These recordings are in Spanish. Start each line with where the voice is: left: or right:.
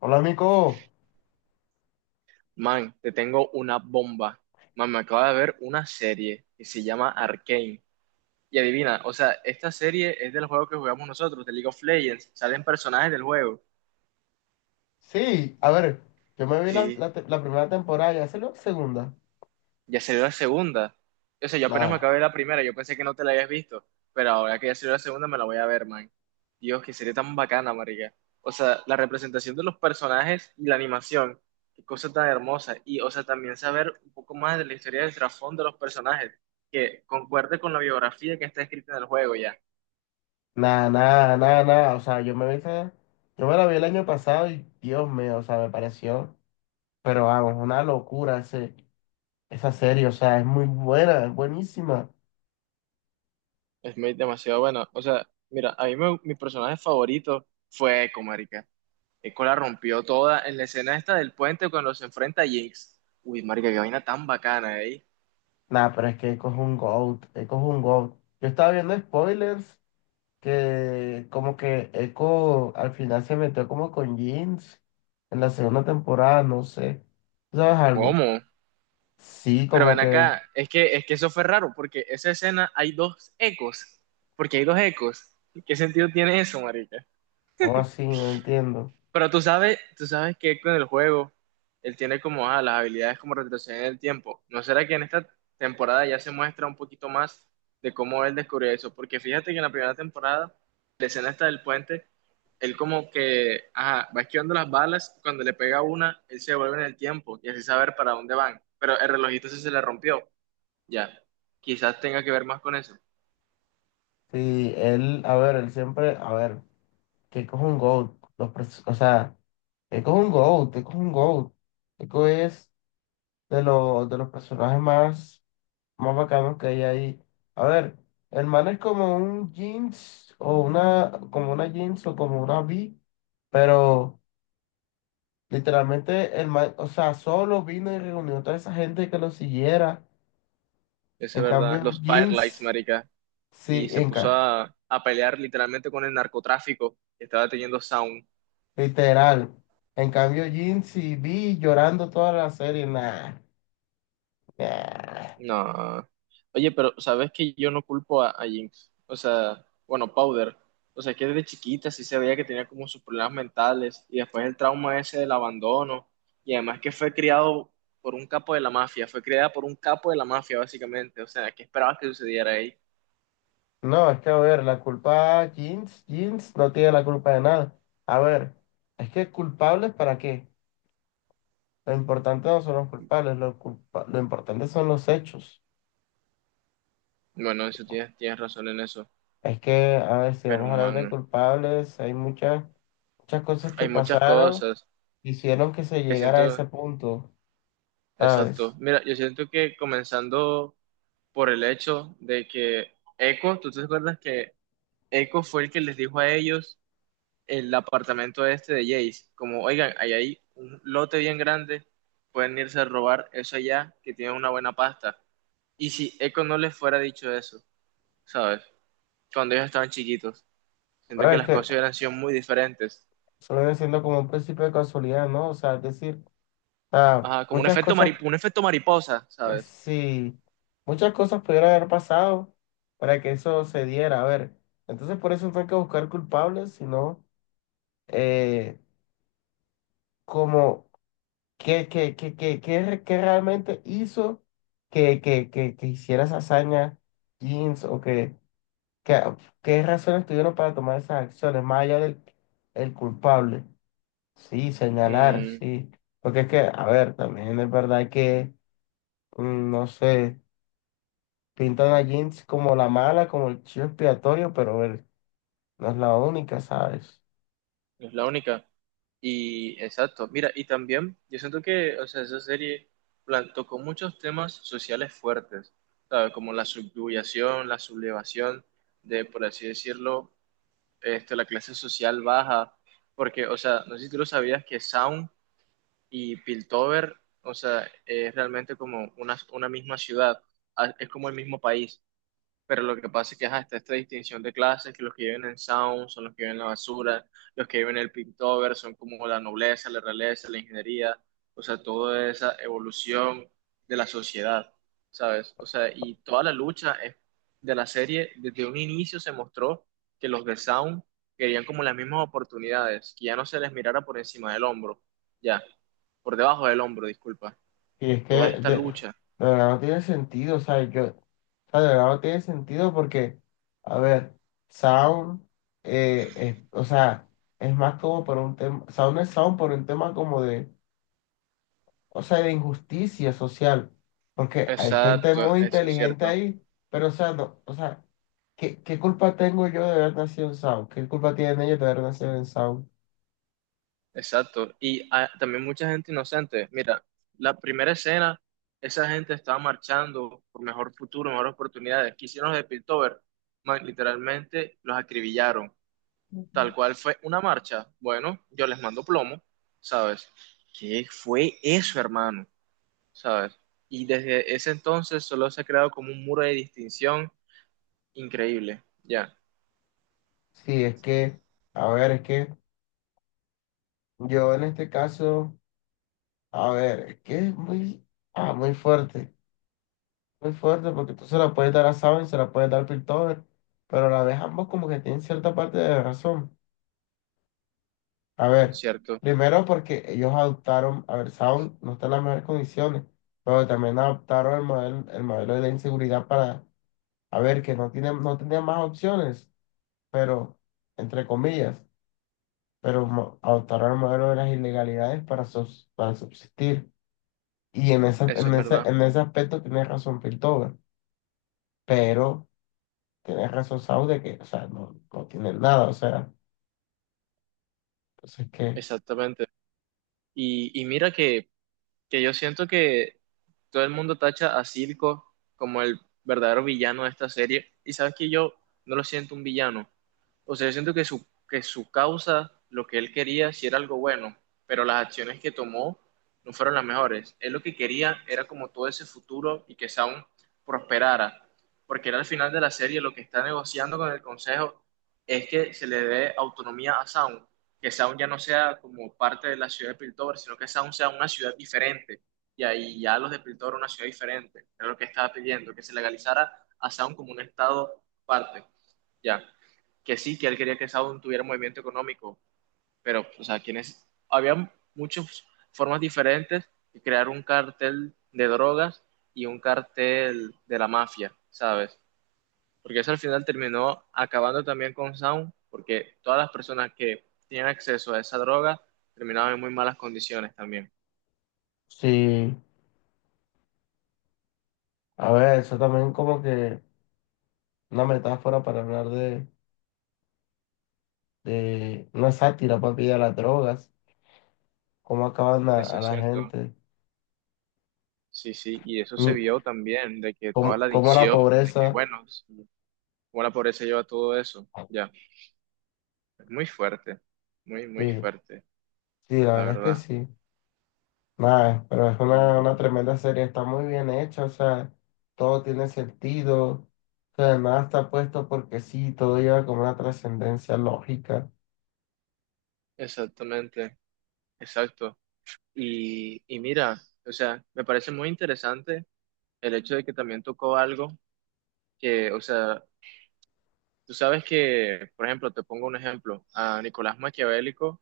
left: Hola, Nico.
right: Man, te tengo una bomba. Man, me acabo de ver una serie que se llama Arcane. Y adivina, o sea, esta serie es del juego que jugamos nosotros, de League of Legends. Salen personajes del juego.
left: Sí, a ver, yo me vi
right: Sí.
left: la primera temporada, ya salió la segunda.
right: Ya salió la segunda. O sea, yo apenas me
left: Nada,
right: acabé la primera, yo pensé que no te la habías visto, pero ahora que ya salió la segunda me la voy a ver, man. Dios, que sería tan bacana, marica. O sea, la representación de los personajes y la animación, qué cosa tan hermosa. Y, o sea, también saber un poco más de la historia del trasfondo de los personajes, que concuerde con la biografía que está escrita en el juego ya.
left: nada. O sea, yo me la vi el año pasado y Dios mío, o sea, me pareció, pero vamos, una locura esa serie, o sea, es muy buena, es buenísima.
right: Es muy demasiado bueno. O sea, mira, mi personaje favorito fue Echo, marica. Eco la rompió toda en la escena esta del puente cuando se enfrenta a Jinx. Uy, marica, qué vaina tan bacana ahí.
left: Nada, pero es que Echo es un GOAT, Echo es un GOAT. Yo estaba viendo spoilers que como que Echo al final se metió como con Jeans en la segunda temporada, no sé. ¿Tú ¿Sabes algo?
right: ¿Cómo?
left: Sí,
right: Pero
left: como
right: ven
left: que,
right: acá, es que eso fue raro, porque esa escena hay dos ecos. Porque hay dos ecos. ¿Qué sentido tiene eso, marica?
left: o así, no entiendo.
right: Pero tú sabes que con el juego, él tiene como las habilidades como retroceder en el tiempo. ¿No será que en esta temporada ya se muestra un poquito más de cómo él descubrió eso? Porque fíjate que en la primera temporada, la escena esta del puente, él como que ajá, va esquivando las balas, cuando le pega una, él se devuelve en el tiempo y así saber para dónde van. Pero el relojito ese se le rompió. Ya, quizás tenga que ver más con eso.
left: Sí, él siempre, a ver, que coge un GOAT, los, pres- o sea, que coge un GOAT, que coge un GOAT. Eco es de los personajes más, más bacanos que hay ahí. A ver, el man es como un jeans, o una, como una jeans, o como una V, pero literalmente el man, o sea, solo vino y reunió a toda esa gente que lo siguiera.
right: Eso es
left: En
right: verdad.
left: cambio,
right: Los firelights,
left: jeans,
right: marica. Y
left: sí,
right: se puso a pelear literalmente con el narcotráfico que estaba teniendo Sound.
left: literal. En cambio, Jin, si vi llorando toda la serie, nah, nah.
right: No. Oye, pero sabes que yo no culpo a Jinx. O sea, bueno, Powder. O sea, que desde chiquita sí se veía que tenía como sus problemas mentales y después el trauma ese del abandono. Y además que fue criado por un capo de la mafia, fue criada por un capo de la mafia, básicamente. O sea, ¿qué esperabas que sucediera ahí?
left: No, es que a ver, la culpa Jeans, Jeans no tiene la culpa de nada. A ver, es que ¿culpables para qué? Lo importante no son los culpables, lo importante son los hechos.
right: Bueno, eso tienes, tienes razón en eso.
left: Es que, a ver, si
right: Pero,
left: vamos a hablar de
right: man,
left: culpables, hay muchas cosas que
right: hay muchas
left: pasaron,
right: cosas
left: hicieron que se
right: que
left: llegara a ese
right: siento.
left: punto,
right: Exacto.
left: ¿sabes?
right: Mira, yo siento que comenzando por el hecho de que Echo, ¿tú te acuerdas que Echo fue el que les dijo a ellos el apartamento este de Jace? Como, oigan, ahí hay un lote bien grande, pueden irse a robar eso allá, que tiene una buena pasta. Y si Echo no les fuera dicho eso, ¿sabes? Cuando ellos estaban chiquitos, siento
left: Pero
right: que
left: es
right: las
left: que
right: cosas hubieran sido muy diferentes.
left: eso viene siendo como un principio de casualidad, ¿no? O sea, es decir. Sea,
right: Ajá, como
left: muchas cosas,
right: un efecto mariposa, ¿sabes?
left: sí, muchas cosas pudieron haber pasado para que eso se diera. A ver, entonces por eso no hay que buscar culpables, sino eh, como qué realmente hizo que hiciera esa hazaña Jeans o que- qué razones tuvieron para tomar esas acciones, más allá del el culpable. Sí, señalar,
right: Mm,
left: sí. Porque es que, a ver, también es verdad que, no sé. Pintan a Jinx como la mala, como el chivo expiatorio, pero él no es la única, ¿sabes?
right: es la única. Y exacto, mira, y también yo siento que, o sea, esa serie tocó muchos temas sociales fuertes, ¿sabes? Como la subyugación, la sublevación de, por así decirlo, este, la clase social baja, porque, o sea, no sé si tú lo sabías que Sound y Piltover, o sea, es realmente como una misma ciudad, es como el mismo país. Pero lo que pasa es que ajá, está esta distinción de clases, que los que viven en Sound son los que viven en la basura, los que viven en el Piltover son como la nobleza, la realeza, la ingeniería, o sea, toda esa evolución de la sociedad, ¿sabes? O sea, y toda la lucha es- de la serie, desde un inicio se mostró que los de Sound querían como las mismas oportunidades, que ya no se les mirara por encima del hombro, ya, por debajo del hombro, disculpa.
left: Y es que
right: Toda esta
left: de
right: lucha.
left: verdad no tiene sentido, ¿sabes? Yo, o sea, de verdad no tiene sentido porque, a ver, Sound, o sea, es más como por un tema, Sound es Sound por un tema como de, o sea, de injusticia social, porque hay gente
right: Exacto,
left: muy
right: eso es
left: inteligente
right: cierto.
left: ahí, pero, o sea, no, o sea, ¿qué culpa tengo yo de haber nacido en Sound? ¿Qué culpa tienen ellos de haber nacido en Sound?
right: Exacto. Y ah, también mucha gente inocente. Mira, la primera escena, esa gente estaba marchando por mejor futuro, mejores oportunidades. ¿Qué hicieron los de Piltover? Man, literalmente los acribillaron. Tal cual fue una marcha. Bueno, yo les mando plomo, ¿sabes? ¿Qué fue eso, hermano? ¿Sabes? Y desde ese entonces solo se ha creado como un muro de distinción increíble. Ya,
left: Sí, es que, a ver, es que yo en este caso, a ver, es que ah, muy fuerte, muy fuerte, porque tú se la puedes dar a Saben, se la puedes dar a Piltover, pero a la vez ambos como que tienen cierta parte de razón. A
right: ¿no es
left: ver,
right: cierto?
left: primero porque ellos adoptaron, a ver, Saben no está en las mejores condiciones, pero también adoptaron el modelo de la inseguridad para, a ver, que no tenía más opciones, pero entre comillas. Pero adoptaron el modelo de las ilegalidades para, para subsistir. Y en
right: Eso
left: en
right: es verdad.
left: en ese aspecto tienes razón Piltover, pero tienes razón Sau de que, o sea, no tienen nada, o sea, entonces que,
right: Exactamente. Y mira que yo siento que todo el mundo tacha a Silco como el verdadero villano de esta serie, y sabes que yo no lo siento un villano. O sea, yo siento que que su causa, lo que él quería, sí era algo bueno, pero las acciones que tomó no fueron las mejores. Él lo que quería era como todo ese futuro y que Sound prosperara, porque era al final de la serie lo que está negociando con el Consejo es que se le dé autonomía a Sound, que Sound ya no sea como parte de la ciudad de Piltover, sino que Sound sea una ciudad diferente. Y ahí ya los de Piltover una ciudad diferente. Era lo que estaba pidiendo, que se legalizara a Sound como un estado parte. Ya, que sí, que él quería que Sound tuviera movimiento económico, pero, o sea, quienes, había muchas formas diferentes de crear un cartel de drogas y un cartel de la mafia, ¿sabes? Porque eso al final terminó acabando también con Sound, porque todas las personas que tienen acceso a esa droga terminaban en muy malas condiciones también.
left: sí, a ver, eso también como que una metáfora para hablar de una sátira, papi, de las drogas, cómo acaban
right: Eso
left: a
right: es
left: la
right: cierto.
left: gente,
right: Sí, sí, y eso se
left: y
right: vio también, de que toda
left: cómo,
right: la
left: cómo la
right: adicción, de que,
left: pobreza,
right: bueno, sí, cómo la pobreza lleva todo eso, ya. Es muy fuerte, muy, muy
left: sí,
right: fuerte,
left: sí, la
right: la
left: verdad es que
right: verdad.
left: sí. Nada, pero es una
right: Y
left: tremenda serie, está muy bien hecha, o sea, todo tiene sentido, o sea, nada está puesto porque sí, todo lleva como una trascendencia lógica.
right: exactamente, exacto. Y mira, o sea, me parece muy interesante el hecho de que también tocó algo que, o sea, tú sabes que, por ejemplo, te pongo un ejemplo, a Nicolás Maquiavélico,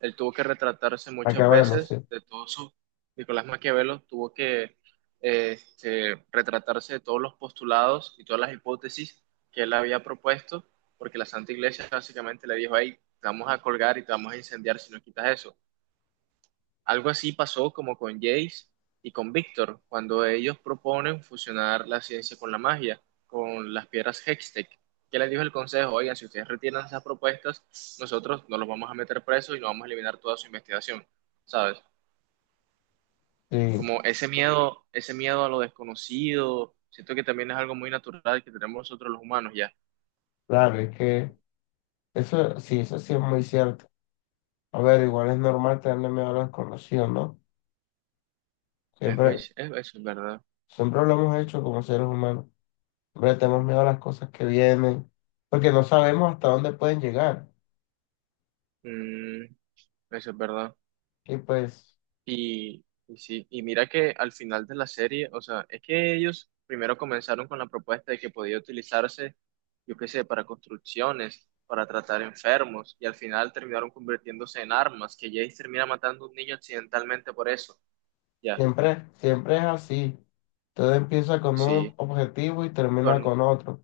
right: él tuvo que retratarse muchas
left: Acá de sí,
right: veces de todos sus. Nicolás Maquiavelo tuvo que este, retratarse de todos los postulados y todas las hipótesis que él había propuesto, porque la Santa Iglesia básicamente le dijo, ahí te vamos a colgar y te vamos a incendiar si no quitas eso. Algo así pasó como con Jace y con Víctor, cuando ellos proponen fusionar la ciencia con la magia, con las piedras Hextech. ¿Qué les dijo el consejo? Oigan, si ustedes retiran esas propuestas, nosotros no los vamos a meter presos y no vamos a eliminar toda su investigación, ¿sabes?
left: sí,
right: Como ese miedo a lo desconocido, siento que también es algo muy natural que tenemos nosotros los humanos ya.
left: claro, es que eso sí es muy cierto. A ver, igual es normal tenerle miedo a lo desconocido, ¿no?
right: No.
left: Siempre,
right: Eso es verdad.
left: siempre lo hemos hecho como seres humanos. Siempre tenemos miedo a las cosas que vienen, porque no sabemos hasta dónde pueden llegar.
right: Mm, eso es verdad.
left: Y pues.
right: Y sí, y mira que al final de la serie, o sea, es que ellos primero comenzaron con la propuesta de que podía utilizarse, yo qué sé, para construcciones, para tratar enfermos, y al final terminaron convirtiéndose en armas, que Jace termina matando a un niño accidentalmente por eso. Ya,
left: Siempre, siempre es así. Todo empieza con un
right: sí,
left: objetivo y termina con
right: con,
left: otro.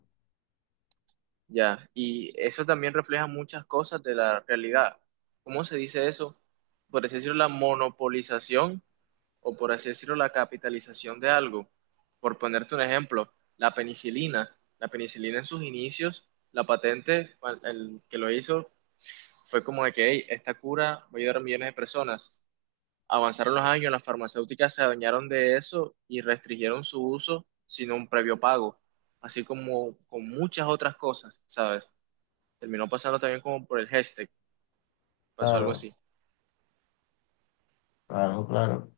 right: ya. Y eso también refleja muchas cosas de la realidad. ¿Cómo se dice eso? Por así decirlo, la monopolización o por así decirlo, la capitalización de algo. Por ponerte un ejemplo, la penicilina. La penicilina en sus inicios, la patente, el que lo hizo, fue como de que "Hey, esta cura va a ayudar a millones de personas". Avanzaron los años, las farmacéuticas se adueñaron de eso y restringieron su uso sin un previo pago, así como con muchas otras cosas, ¿sabes? Terminó pasando también como por el hashtag, pasó algo
left: Claro,
right: así.
left: claro, claro.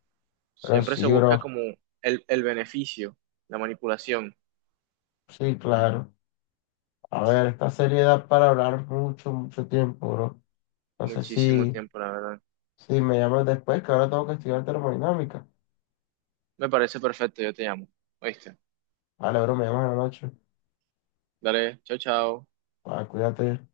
left: Pero
right: Siempre se
left: sí,
right: busca
left: bro.
right: como el beneficio, la manipulación.
left: Sí, claro. A ver, esta serie da para hablar mucho, mucho tiempo, bro. No sé
right: Muchísimo
left: si,
right: tiempo, la verdad.
left: si me llamas después, que ahora tengo que estudiar termodinámica.
right: Me parece perfecto, yo te llamo. ¿Oíste?
left: Vale, bro, me llamas en la noche.
right: Dale, chao, chao.
left: Va, cuídate.